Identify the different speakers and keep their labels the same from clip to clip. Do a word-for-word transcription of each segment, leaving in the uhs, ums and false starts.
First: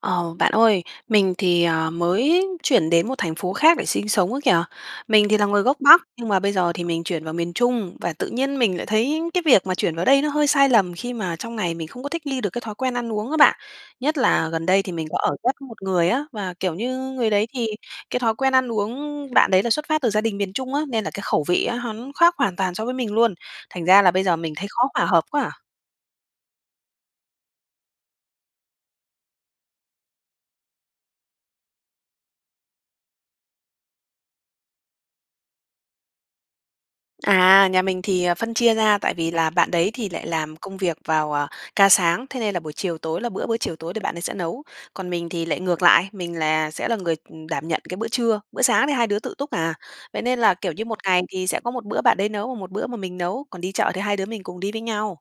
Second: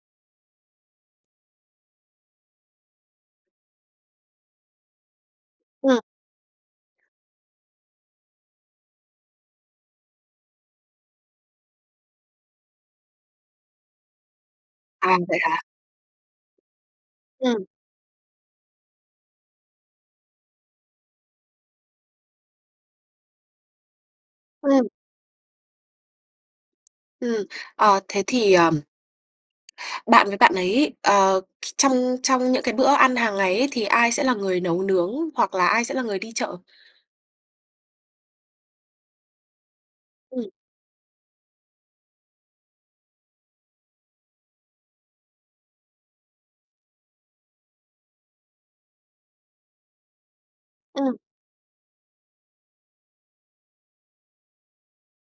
Speaker 1: Ờ, bạn ơi, mình thì, ờ, mới chuyển đến một thành phố khác để sinh sống ấy kìa, mình thì là người gốc
Speaker 2: Ừm.
Speaker 1: Bắc nhưng mà bây giờ thì mình chuyển vào miền Trung và tự nhiên mình lại thấy cái việc mà chuyển vào đây nó hơi sai lầm khi mà trong này mình không thích nghi được thói quen ăn uống á bạn. Nhất là gần đây thì mình
Speaker 2: À,
Speaker 1: có ở
Speaker 2: vậy
Speaker 1: ghép,
Speaker 2: hả?
Speaker 1: ừm, một người á và, kiểu như, người đấy
Speaker 2: Ừm.
Speaker 1: thì cái thói quen ăn uống bạn đấy là xuất phát từ gia đình miền Trung á, nên là cái khẩu vị á, hắn khác hoàn toàn so với mình luôn, thành ra là bây giờ mình thấy khó
Speaker 2: Ừm.
Speaker 1: hòa hợp quá à.
Speaker 2: Ừm. Ờ, thế thì, ờm, bạn với bạn ấy, ờ, th trong trong những cái bữa ăn hàng ngày ấy, thì ai sẽ là người nấu nướng hoặc là ai sẽ là người đi chợ?
Speaker 1: À, nhà mình thì, ờ, phân chia ra, tại vì là bạn đấy thì lại
Speaker 2: Ừm.
Speaker 1: làm công việc vào, ờ, ca sáng, thế nên là buổi chiều tối là bữa bữa chiều tối thì bạn ấy sẽ nấu, còn mình thì lại ngược lại, mình là sẽ là người, ừm, đảm nhận cái bữa trưa, bữa sáng thì hai đứa tự túc à. Vậy nên là, kiểu như, một
Speaker 2: Ừm.
Speaker 1: ngày thì sẽ có một bữa bạn đấy nấu, một bữa mà mình nấu còn đi chợ thì hai đứa mình cùng đi với nhau.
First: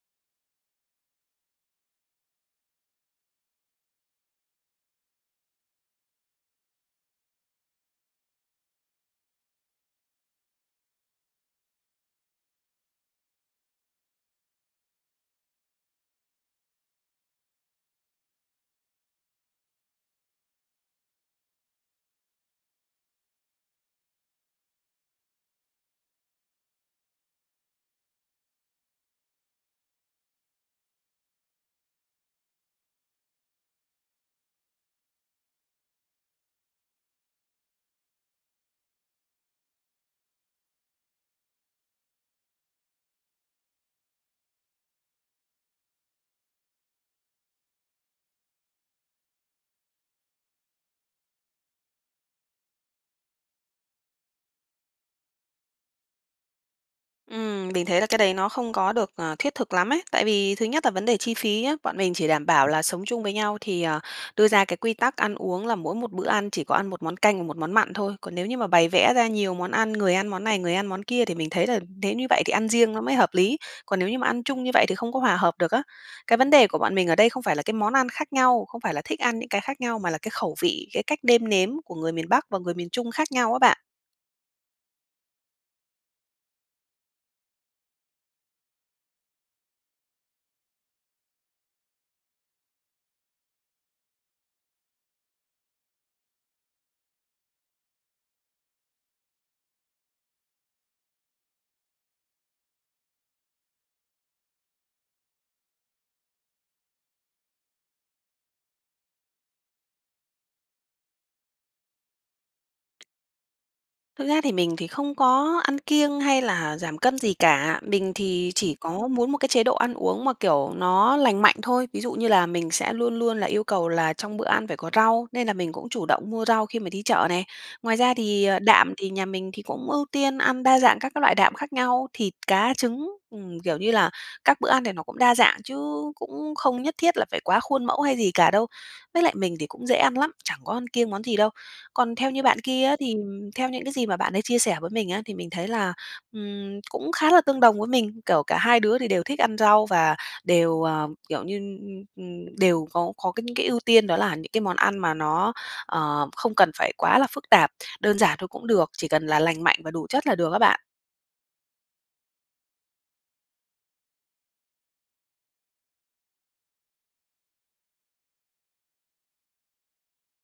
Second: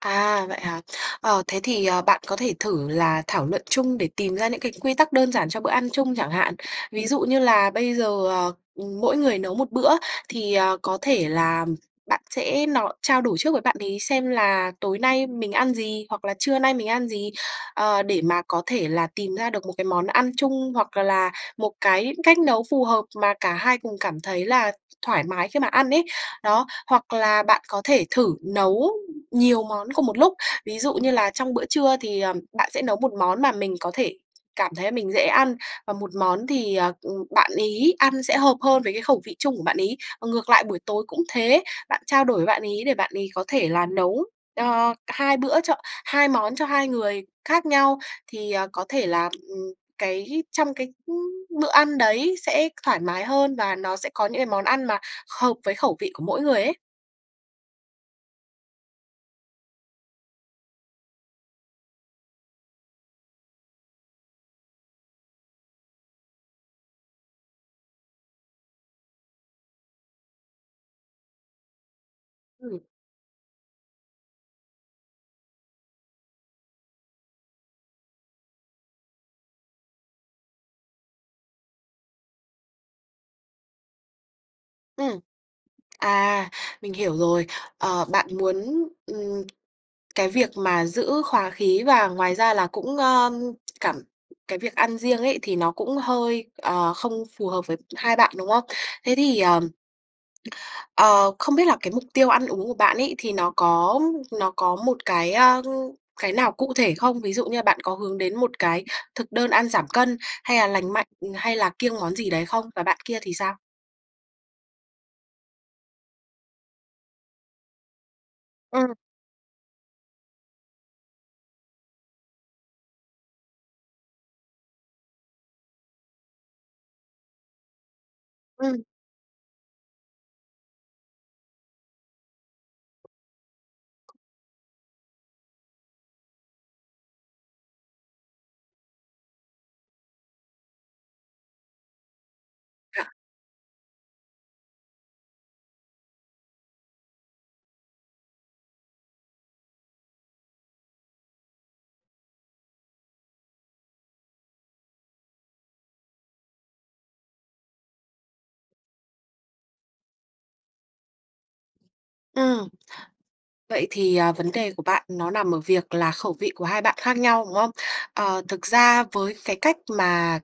Speaker 2: À, vậy hả? Ờ, thế thì, ờ, bạn có thể thử là thảo luận chung để tìm ra những cái quy tắc đơn giản cho bữa ăn chung chẳng hạn ví dụ như là bây giờ, ờ, ừm, mỗi người nấu một bữa thì, ờ, có thể là, ừm, bạn sẽ no trao đổi trước với bạn ấy xem là "Tối nay mình ăn gì hoặc là trưa nay mình ăn gì?" Ờ, để mà có thể tìm ra được một cái món ăn chung hoặc là một cái cách nấu phù hợp mà cả hai cùng cảm thấy là thoải mái khi mà ăn ấy, đó, hoặc là bạn có thể thử nấu nhiều món cùng một lúc, ví dụ như là trong bữa trưa thì, ờm, bạn sẽ nấu một món mà mình có thể cảm thấy mình dễ ăn, và một món thì, à, ừm, bạn ấy ăn sẽ hợp hơn với cái khẩu vị chung của bạn ấy. Ngược lại buổi tối cũng thế, bạn trao đổi với bạn ấy để bạn ấy có thể là nấu, ờ, cả hai bữa cho hai món cho hai người khác nhau, thì, ờ, có thể là, ừm, cái trong cái, ưm, bữa ăn đấy sẽ thoải mái hơn và nó sẽ có những cái món ăn mà hợp với khẩu vị của mỗi người ấy.
Speaker 1: Ừm, mình thấy là cái đấy nó không có được, ờ, thiết thực lắm ấy, tại vì thứ nhất là vấn đề chi phí nhá, bọn mình chỉ đảm bảo là sống chung với nhau thì, ờ, đưa ra cái quy tắc ăn uống là mỗi một bữa ăn chỉ có ăn một món canh và một món mặn thôi, còn nếu như mà bày vẽ ra nhiều món ăn, người ăn món này, người ăn món kia thì mình thấy là nếu như vậy thì ăn
Speaker 2: Ừm.
Speaker 1: riêng nó mới hợp lý, còn nếu như ăn chung như vậy thì không có hòa hợp được á. Cái vấn đề của bọn mình ở đây không phải là cái món ăn khác nhau không phải là thích ăn những cái khác nhau mà là cái khẩu vị, cái cách nêm nếm của người miền Bắc và người miền Trung khác nhau á bạn.
Speaker 2: Ừm, à, mình hiểu rồi, ờ, bạn muốn, ừm, cái việc mà giữ hòa khí và ngoài ra là cũng, ơ, cảm cái việc ăn riêng ấy thì nó cũng hơi, ờ, không phù hợp với hai bạn, đúng không? Thế thì, ờm, ờ, không biết là cái mục tiêu ăn uống của bạn ấy thì nó có nó có một cái, a, cái nào cụ thể không? Ví dụ như là bạn có hướng đến một cái thực đơn ăn giảm cân, hay là lành mạnh, hay là kiêng món gì đấy không và bạn kia thì sao?
Speaker 1: Thực ra thì mình thì không có ăn kiêng hay là giảm cân gì cả, mình thì chỉ
Speaker 2: Ừm.
Speaker 1: có muốn một cái chế độ ăn uống mà, kiểu, nó lành mạnh thôi. Ví dụ như là mình sẽ luôn luôn là yêu cầu là trong bữa ăn phải có rau nên là mình cũng chủ động mua rau khi mà đi chợ này, ngoài ra thì, ờ,
Speaker 2: Ừm.
Speaker 1: đạm thì nhà mình thì cũng ưu tiên ăn đa dạng các cái loại đạm khác nhau thịt, cá, trứng, ừm, kiểu như là các bữa ăn thì nó cũng đa dạng chứ cũng không nhất thiết là phải quá khuôn mẫu hay gì cả đâu. Với lại mình thì cũng dễ ăn lắm, chẳng có ăn kiêng món gì đâu. Còn theo như bạn kia á
Speaker 2: Dạ.
Speaker 1: thì, ừm, theo những cái gì mà bạn ấy chia sẻ với mình á thì mình thấy là, ừm, cũng khá là tương đồng với mình, kiểu, cả hai đứa thì đều thích ăn rau và đều, ờ, kiểu như, ưm, ừm, đều có có cái những cái ưu tiên đó là những món ăn mà nó, ờ, không cần phải quá là phức tạp, đơn giản thôi cũng được, chỉ cần là lành mạnh và đủ chất là được á bạn.
Speaker 2: Ừm, vậy thì, ờ, vấn đề của bạn nó nằm ở việc là khẩu vị của hai bạn khác nhau, đúng không? Ờ, thực ra với cái cách mà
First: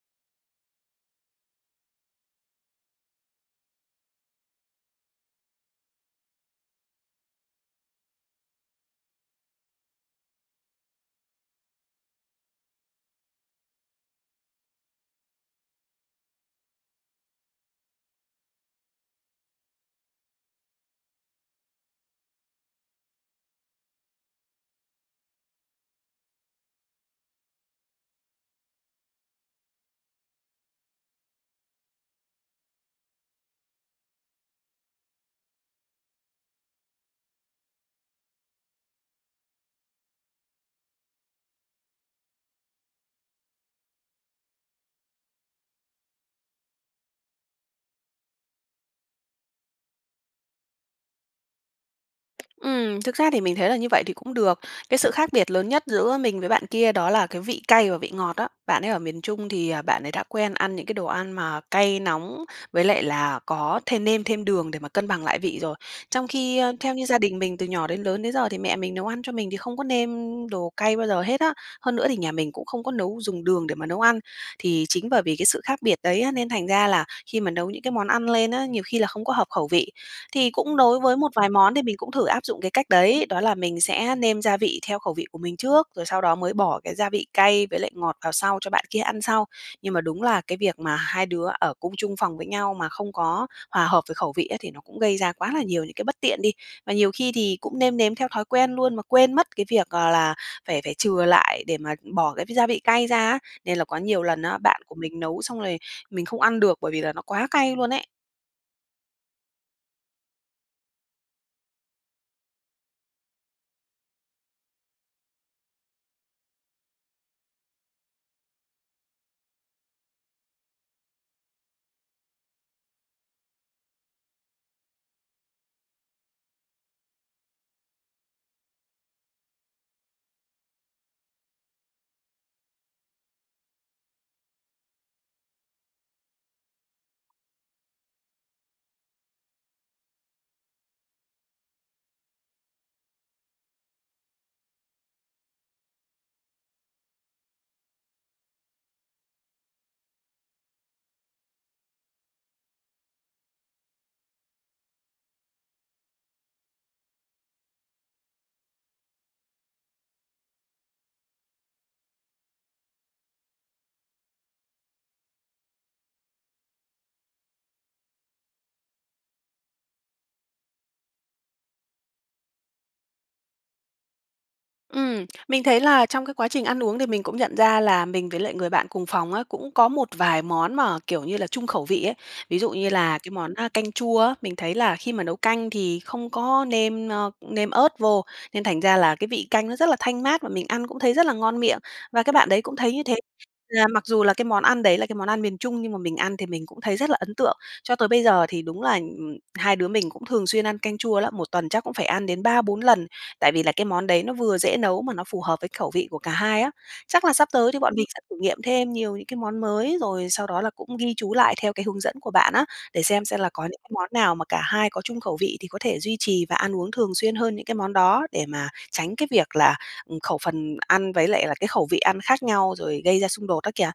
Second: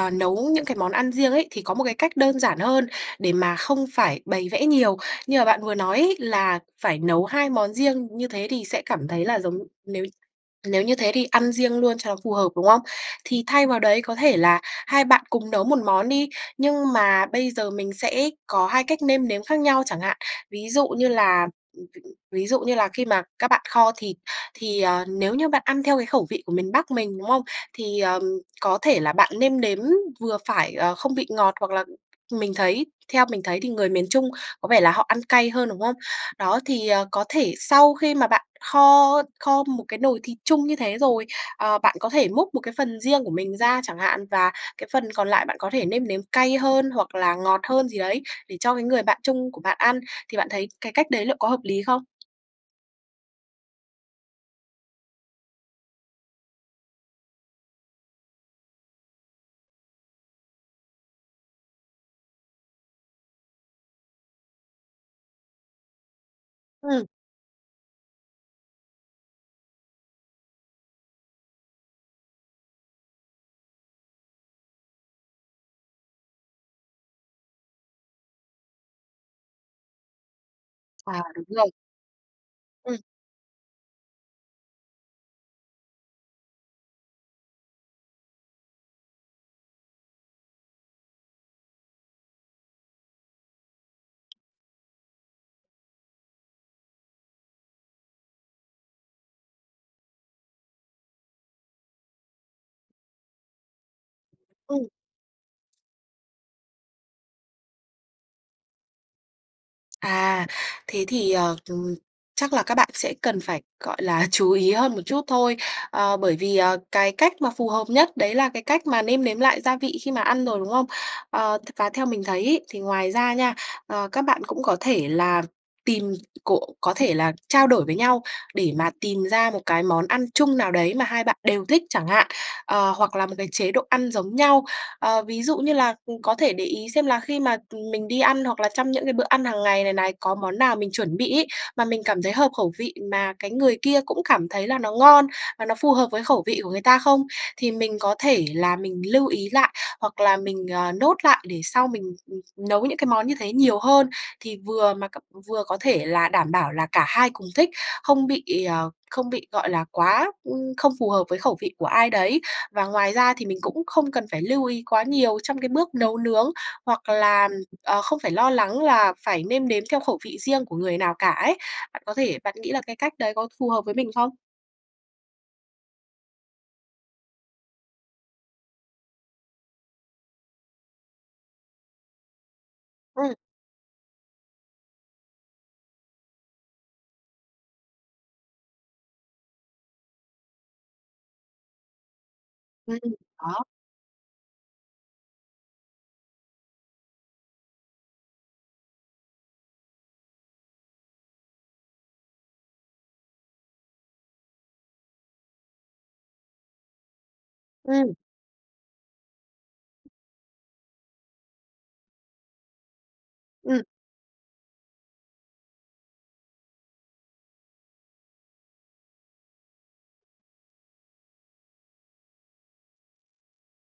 Speaker 2: n nấu những cái món ăn riêng ấy thì có một cái cách đơn giản hơn để mà không phải bày vẽ nhiều, như mà bạn vừa nói ấy là phải nấu hai món riêng như thế thì sẽ cảm thấy là giống, nếu nếu như thế thì ăn riêng luôn cho phù hợp, đúng không? Thì thay vào đấy có thể là hai bạn cùng nấu một món đi nhưng mà bây giờ mình sẽ có hai cách nêm nếm khác nhau chẳng hạn, ví dụ như là ví dụ như là khi mà các bạn kho thịt thì, ờ, nếu như bạn ăn theo cái khẩu vị của miền Bắc mình, đúng không? Thì, ờm, có thể là bạn nêm nếm vừa phải, ờ, không vị ngọt hoặc là mình thấy theo mình thấy thì người miền Trung có vẻ là họ ăn cay hơn, đúng không? Đó thì, ờ, có thể sau khi mà bạn kho kho một cái nồi thịt chung như thế rồi, ờ, bạn có thể múc một cái phần riêng của mình ra chẳng hạn và cái phần còn lại bạn có thể nêm nếm cay hơn hoặc là ngọt hơn gì đấy để cho cái người bạn chung của bạn ăn thì bạn thấy cái cách đấy liệu có hợp lý không?
Speaker 1: Ừm, thực ra thì mình thấy là như vậy thì cũng được, cái sự khác biệt lớn nhất giữa mình với bạn kia đó là cái vị cay và vị ngọt á, bạn ấy ở miền Trung thì, ờ, bạn ấy đã quen ăn những cái đồ ăn mà cay nóng với lại là có thêm nêm thêm đường để mà cân bằng lại vị rồi, trong khi, ơ, theo như
Speaker 2: Ừm.
Speaker 1: gia đình mình từ nhỏ đến lớn đến giờ thì mẹ mình nấu ăn cho mình thì không có nêm đồ cay bao giờ hết á. Hơn nữa thì nhà mình cũng không có nấu dùng đường để mà nấu ăn, thì chính bởi vì cái sự khác biệt đấy á nên thành ra là khi mà nấu những cái món ăn lên á, nhiều khi là không có hợp khẩu vị. Thì cũng đối với
Speaker 2: À,
Speaker 1: một
Speaker 2: đúng
Speaker 1: vài
Speaker 2: rồi.
Speaker 1: món thì mình cũng thử áp dụng cái cách
Speaker 2: Ừm.
Speaker 1: đấy đó là mình sẽ nêm gia vị theo khẩu vị của mình trước rồi sau đó mới bỏ cái gia vị cay với lại ngọt vào sau cho bạn kia ăn sau, nhưng mà đúng là cái việc mà hai đứa ở cùng chung phòng với nhau mà không có hòa hợp về khẩu vị á, thì nó cũng gây ra quá là nhiều những cái bất tiện đi. Mà nhiều khi thì cũng nêm nếm theo thói quen luôn mà quên mất cái việc, ờ, là phải phải chừa lại để mà bỏ cái gia vị cay ra á, nên là có nhiều lần á, bạn
Speaker 2: Ừm.
Speaker 1: của mình nấu xong rồi mình không ăn được bởi vì là nó quá cay luôn ấy.
Speaker 2: À, thế thì, ờ, ừm, chắc là các bạn sẽ cần phải, gọi là, chú ý hơn một chút thôi, ờ, bởi vì, ờ, cái cách mà phù hợp nhất đấy là cái cách mà nêm nếm lại gia vị khi mà ăn rồi, đúng không? Ờ, t và theo mình thấy ấy thì ngoài ra nha, ờ, các bạn cũng có thể là tìm cộ có thể là trao đổi với nhau để mà tìm ra một cái món ăn chung nào đấy mà hai bạn đều thích chẳng hạn, ờ, hoặc là một cái chế độ ăn giống nhau, ờ, ví dụ như là, ừm, có thể để ý xem là khi mà, ừm, mình đi ăn hoặc là trong những cái bữa ăn hàng ngày này này có món nào mình chuẩn bị ấy mà mình cảm thấy hợp khẩu vị mà cái người kia cũng cảm thấy là nó ngon và nó phù hợp với khẩu vị của người ta không? Thì mình có thể là mình lưu ý lại hoặc là mình, ờ, note lại để sau mình, ừm, ừm, nấu những cái món như thế nhiều hơn, thì vừa mà cặp vừa có thể là đảm bảo là cả hai cùng thích, không bị, ờ, không bị, gọi là, quá, ưm, không phù hợp với khẩu vị của ai đấy. Và ngoài ra thì mình cũng không cần phải lưu ý quá nhiều trong cái bước nấu nướng hoặc là, ừm, ờ, không phải lo lắng là phải nêm nếm theo khẩu vị riêng của người nào cả ấy. Bạn có thể bạn nghĩ là cái cách đấy có phù hợp với mình không?
Speaker 1: Ừm, mình thấy là trong cái quá trình ăn uống thì mình cũng nhận ra là mình với lại người bạn cùng phòng á, cũng có một vài món mà, kiểu như là, chung khẩu vị ấy. Ví dụ như là cái
Speaker 2: Ừm.
Speaker 1: món, a, canh chua á, mình thấy là khi mà nấu canh thì không có nêm, ơ, nêm ớt vô nên thành ra là cái vị canh nó rất là thanh mát và mình ăn cũng thấy rất là ngon miệng và cái bạn đấy cũng thấy
Speaker 2: Ừm,
Speaker 1: như thế,
Speaker 2: đó.
Speaker 1: là mặc dù là cái món ăn đấy là cái món ăn miền Trung nhưng mà mình ăn thì mình cũng thấy rất là ấn tượng. Cho tới bây giờ thì đúng là, ừm hai đứa mình cũng thường xuyên ăn canh chua lắm, một tuần chắc cũng phải ăn đến ba, bốn lần, tại vì là cái món đấy nó vừa dễ nấu mà nó phù hợp với khẩu vị của cả hai á. Chắc là sắp tới thì bọn mình
Speaker 2: Ừm.
Speaker 1: sẽ thử nghiệm thêm nhiều những cái món mới rồi sau đó là cũng ghi chú lại theo cái hướng dẫn của bạn á, để xem xem là có những
Speaker 2: Ừm.
Speaker 1: món nào mà cả hai có chung khẩu vị thì có thể duy trì và ăn uống thường xuyên hơn những cái món đó để mà tránh cái việc là, ừm, khẩu phần ăn với lại là cái khẩu vị ăn khác nhau rồi gây ra xung đột đó kìa.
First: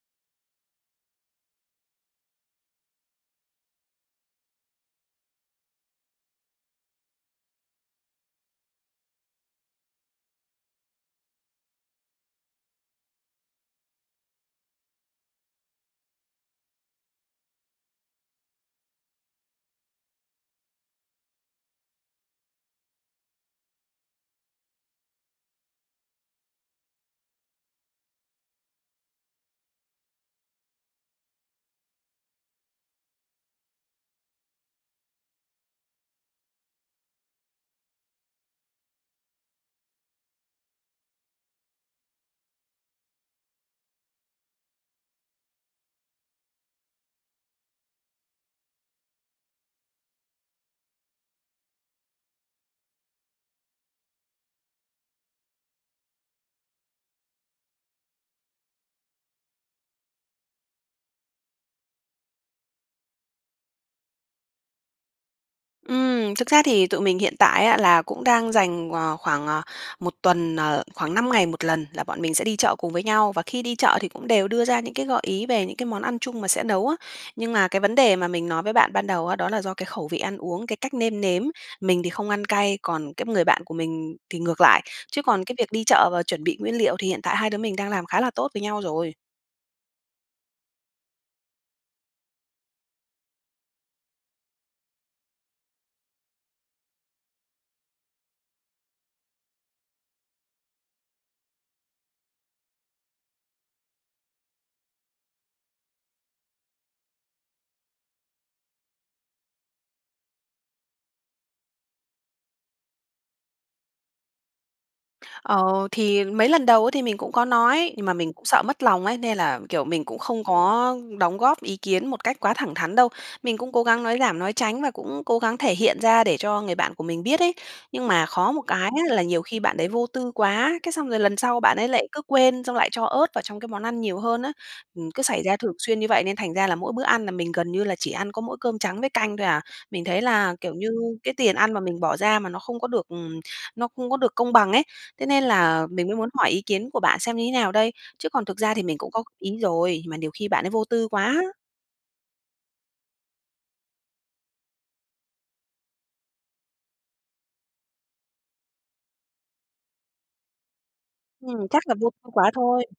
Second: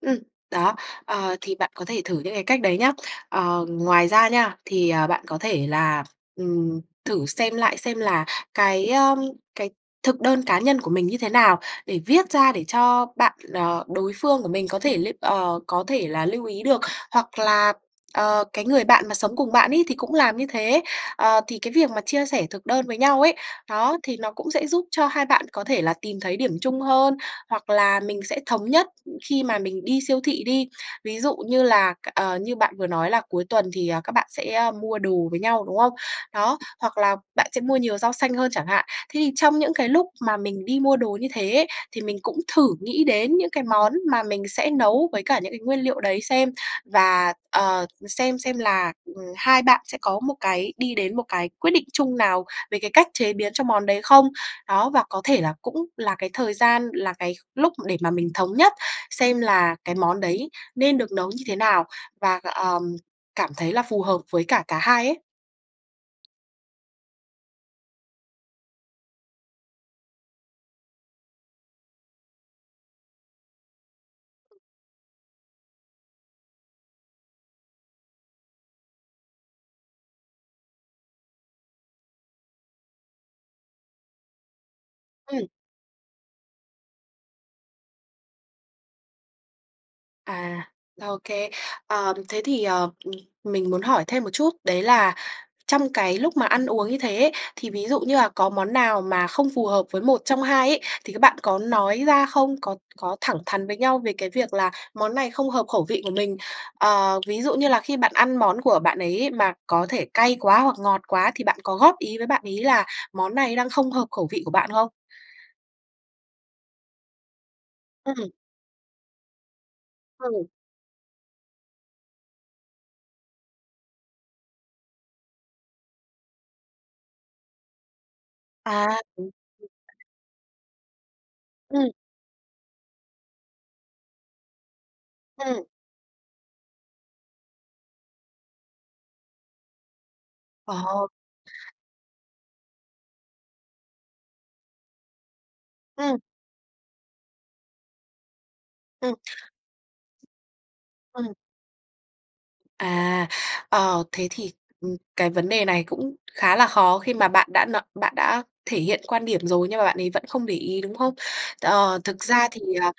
Speaker 2: Ừm, đó, ờ, thì bạn có thể thử những cái cách đấy nhé. Ờ, ngoài ra nha thì, ờ, bạn có thể là, ừm, thử xem lại xem là cái, ưm, cái thực đơn cá nhân của mình như thế nào để viết ra để cho bạn, ờ, đối phương của mình có thể lưu ờ, có thể là lưu ý được. Hoặc là, ờ, cái người bạn mà sống cùng bạn ấy thì cũng làm như thế, ờ, thì cái việc mà chia sẻ thực đơn với nhau ấy, đó thì nó cũng sẽ giúp cho hai bạn có thể là tìm thấy điểm chung hơn hoặc là mình sẽ thống nhất, khi mà mình đi siêu thị đi. Ví dụ như là c ờ, như bạn vừa nói là cuối tuần thì, ờ, các bạn sẽ, a, mua đồ với nhau, đúng không? Đó, hoặc là bạn sẽ mua nhiều rau xanh hơn chẳng hạn. Thế thì trong những cái lúc mà mình đi mua đồ như thế thì mình cũng thử nghĩ đến những cái món mà mình sẽ nấu với cả những cái nguyên liệu đấy xem và, ờ, xem xem là, ừm, hai bạn sẽ có một cái đi đến một cái quyết định chung nào về cái cách chế biến cho món đấy không? Đó và có thể là cũng là cái thời gian, là cái lúc để mà mình thống nhất xem là cái món đấy nên được nấu như thế nào và, ờm, cảm thấy là phù hợp với cả cả hai ấy.
Speaker 1: Ừm, thực ra thì tụi mình hiện tại á, là cũng đang dành, ờ, khoảng, à, một tuần, ờ, khoảng năm ngày một lần là bọn mình sẽ đi chợ cùng với nhau và khi đi chợ thì cũng đều đưa ra những cái gợi ý về những cái món ăn chung mà sẽ nấu á. Nhưng mà cái vấn đề mà mình nói với bạn ban đầu á, đó là do cái khẩu vị ăn uống, cái cách nêm nếm, mình thì không ăn cay còn cái người bạn của mình thì ngược lại, chứ còn
Speaker 2: Ừm.
Speaker 1: việc đi chợ và chuẩn bị nguyên liệu thì hiện tại hai đứa mình đang làm khá là tốt với nhau rồi.
Speaker 2: À OK. Ờm, thế thì, ờ, ừm, mình muốn hỏi thêm một chút đấy là trong cái lúc mà ăn uống như thế ấy, thì ví dụ như là có món nào mà không phù hợp với một trong hai ấy thì các bạn có nói ra không? Có có thẳng thắn với nhau về cái việc là món này không hợp khẩu vị của mình, ờ, ví dụ như là khi bạn ăn món của bạn ấy mà có thể cay quá hoặc ngọt quá thì bạn có góp ý với bạn ấy là món này đang không hợp khẩu vị của bạn không?
Speaker 1: Ờ, thì mấy lần đầu ấy thì mình cũng có nói, nhưng mà
Speaker 2: Ừm.
Speaker 1: mình sợ mất lòng ấy nên là, kiểu, mình cũng không
Speaker 2: Ừm.
Speaker 1: có đóng góp ý kiến một cách quá thẳng thắn đâu. Mình cũng cố gắng nói giảm, nói tránh và cũng cố gắng thể hiện ra để cho người bạn của mình biết ấy, nhưng mà khó một cái
Speaker 2: À!
Speaker 1: á là nhiều khi bạn đấy vô tư quá, cái xong rồi lần sau bạn
Speaker 2: Ừm.
Speaker 1: ấy lại cứ quên xong lại cho ớt vào trong cái món ăn nhiều hơn á. Ừm, cứ xảy ra
Speaker 2: Ừm.
Speaker 1: thường xuyên như vậy nên thành ra là mỗi bữa ăn là mình gần như là chỉ ăn có mỗi cơm trắng với canh thôi à, mình thấy là, kiểu như,
Speaker 2: Ờ.
Speaker 1: cái tiền ăn mà mình bỏ ra mà nó không có được, ừm, nó không có được công bằng ấy, thế nên là mình mới
Speaker 2: Ừm.
Speaker 1: muốn hỏi ý kiến của bạn xem như thế nào đây? Chứ còn thực ra mình
Speaker 2: Ừm.
Speaker 1: góp ý rồi, mà nhiều khi bạn ấy vô tư
Speaker 2: Ừm.
Speaker 1: quá.
Speaker 2: À, ờ, thế thì, ừm, cái vấn đề này cũng khá là khó khi mà bạn đã no bạn đã thể hiện quan điểm rồi nhưng mà bạn ấy vẫn không để ý, đúng không?
Speaker 1: Ừm, chắc là
Speaker 2: Ờ,
Speaker 1: vô
Speaker 2: thực ra
Speaker 1: quá
Speaker 2: thì,
Speaker 1: thôi.
Speaker 2: ờ,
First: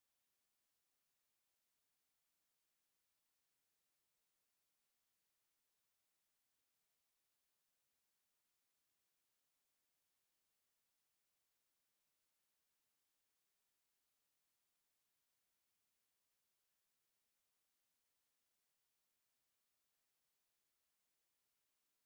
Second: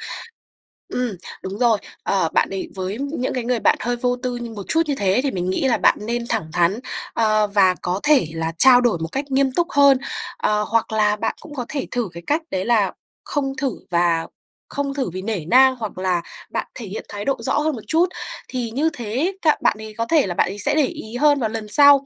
Speaker 2: ừm, đúng rồi, ờ, bạn ấy với những cái người bạn hơi vô tư như một chút như thế thì mình nghĩ là bạn nên thẳng thắn, ờ, và có thể là trao đổi một cách nghiêm túc hơn, ờ, hoặc là bạn cũng có thể thử cái cách đấy là không thử và không thử vì nể nang hoặc là bạn thể hiện thái độ rõ hơn một chút, thì như thế ấy k bạn ấy có thể là bạn ấy sẽ để ý hơn vào lần sau.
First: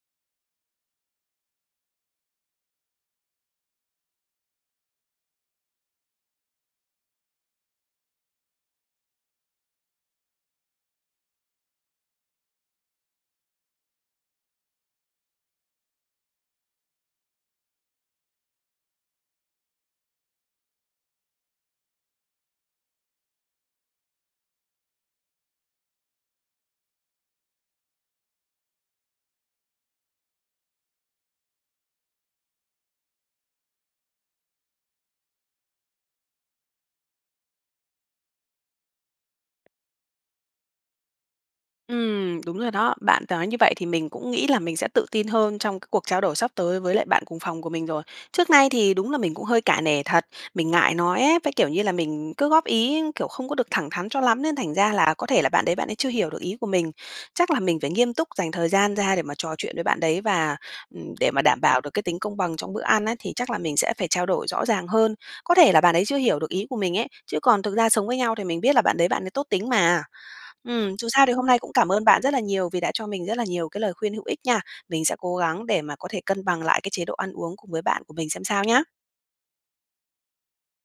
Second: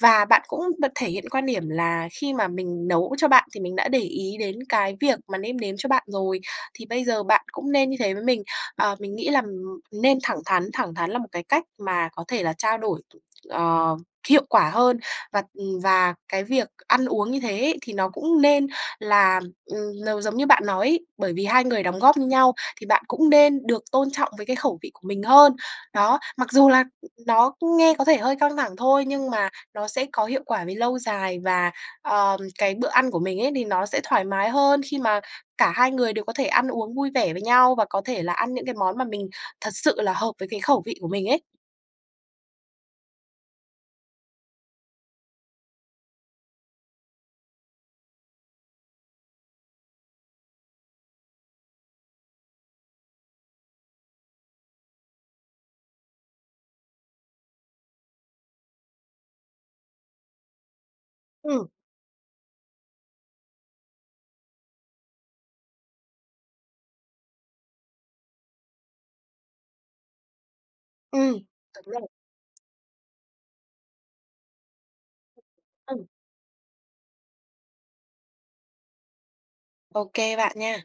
Speaker 2: Và bạn cũng bật thể hiện quan điểm là khi mà mình nấu cho bạn thì mình đã để ý đến cái việc mà nêm nếm cho bạn rồi, thì bây giờ bạn cũng nên như thế với mình, ờ, mình nghĩ là, ừm, nên thẳng thắn, thẳng thắng là một cái cách mà có thể là trao đổi, ờ, hiệu quả hơn và, ừm, và cái việc ăn uống như thế ấy thì nó cũng nên là, ừm, n giống như bạn nói ấy, bởi vì hai người đóng góp như nhau thì bạn cũng nên được tôn trọng với cái khẩu vị của mình hơn. Đó, mặc dù là nó nghe có vẻ hơi căng thẳng thôi nhưng mà nó sẽ có hiệu quả về lâu dài và, ờm, cái bữa ăn của mình ấy thì nó sẽ thoải mái hơn khi mà cả hai người đều có thể ăn uống vui vẻ với nhau và có thể là ăn những cái món mà mình thật sự là hợp với cái khẩu vị của mình ấy.
Speaker 1: Ừm, đúng rồi đó, bạn nói như vậy thì mình cũng nghĩ là mình sẽ tự tin hơn trong c cuộc trao đổi sắp tới với lại bạn cùng phòng của mình rồi, trước nay thì đúng là mình cũng hơi cả nể thật, mình ngại nói ấy, với, kiểu như là, mình cứ góp ý, kiểu, không có được thẳng thắn cho lắm nên thành ra là có thể là bạn đấy bạn ấy chưa hiểu được ý của mình. Chắc là mình phải nghiêm túc dành thời gian ra để mà trò chuyện với bạn đấy và, ừm, để mà đảm
Speaker 2: Ừm.
Speaker 1: bảo được cái tính công bằng trong bữa ăn á thì chắc là mình sẽ phải trao đổi rõ ràng hơn, có thể là bạn ấy chưa hiểu được ý của mình ấy, chứ còn thực ra sống với nhau thì mình biết là bạn đấy bạn ấy tốt tính mà. Ừm, dù sao thì
Speaker 2: Ừm,
Speaker 1: hôm nay cũng
Speaker 2: đúng
Speaker 1: cảm ơn
Speaker 2: rồi.
Speaker 1: bạn rất là nhiều vì đã cho mình rất là nhiều cái lời khuyên hữu ích nha, mình sẽ cố gắng để mà
Speaker 2: Ừm.
Speaker 1: có thể cân bằng lại cái chế độ ăn uống cùng với bạn của mình xem sao nhá!
Speaker 2: Ô kê bạn nha.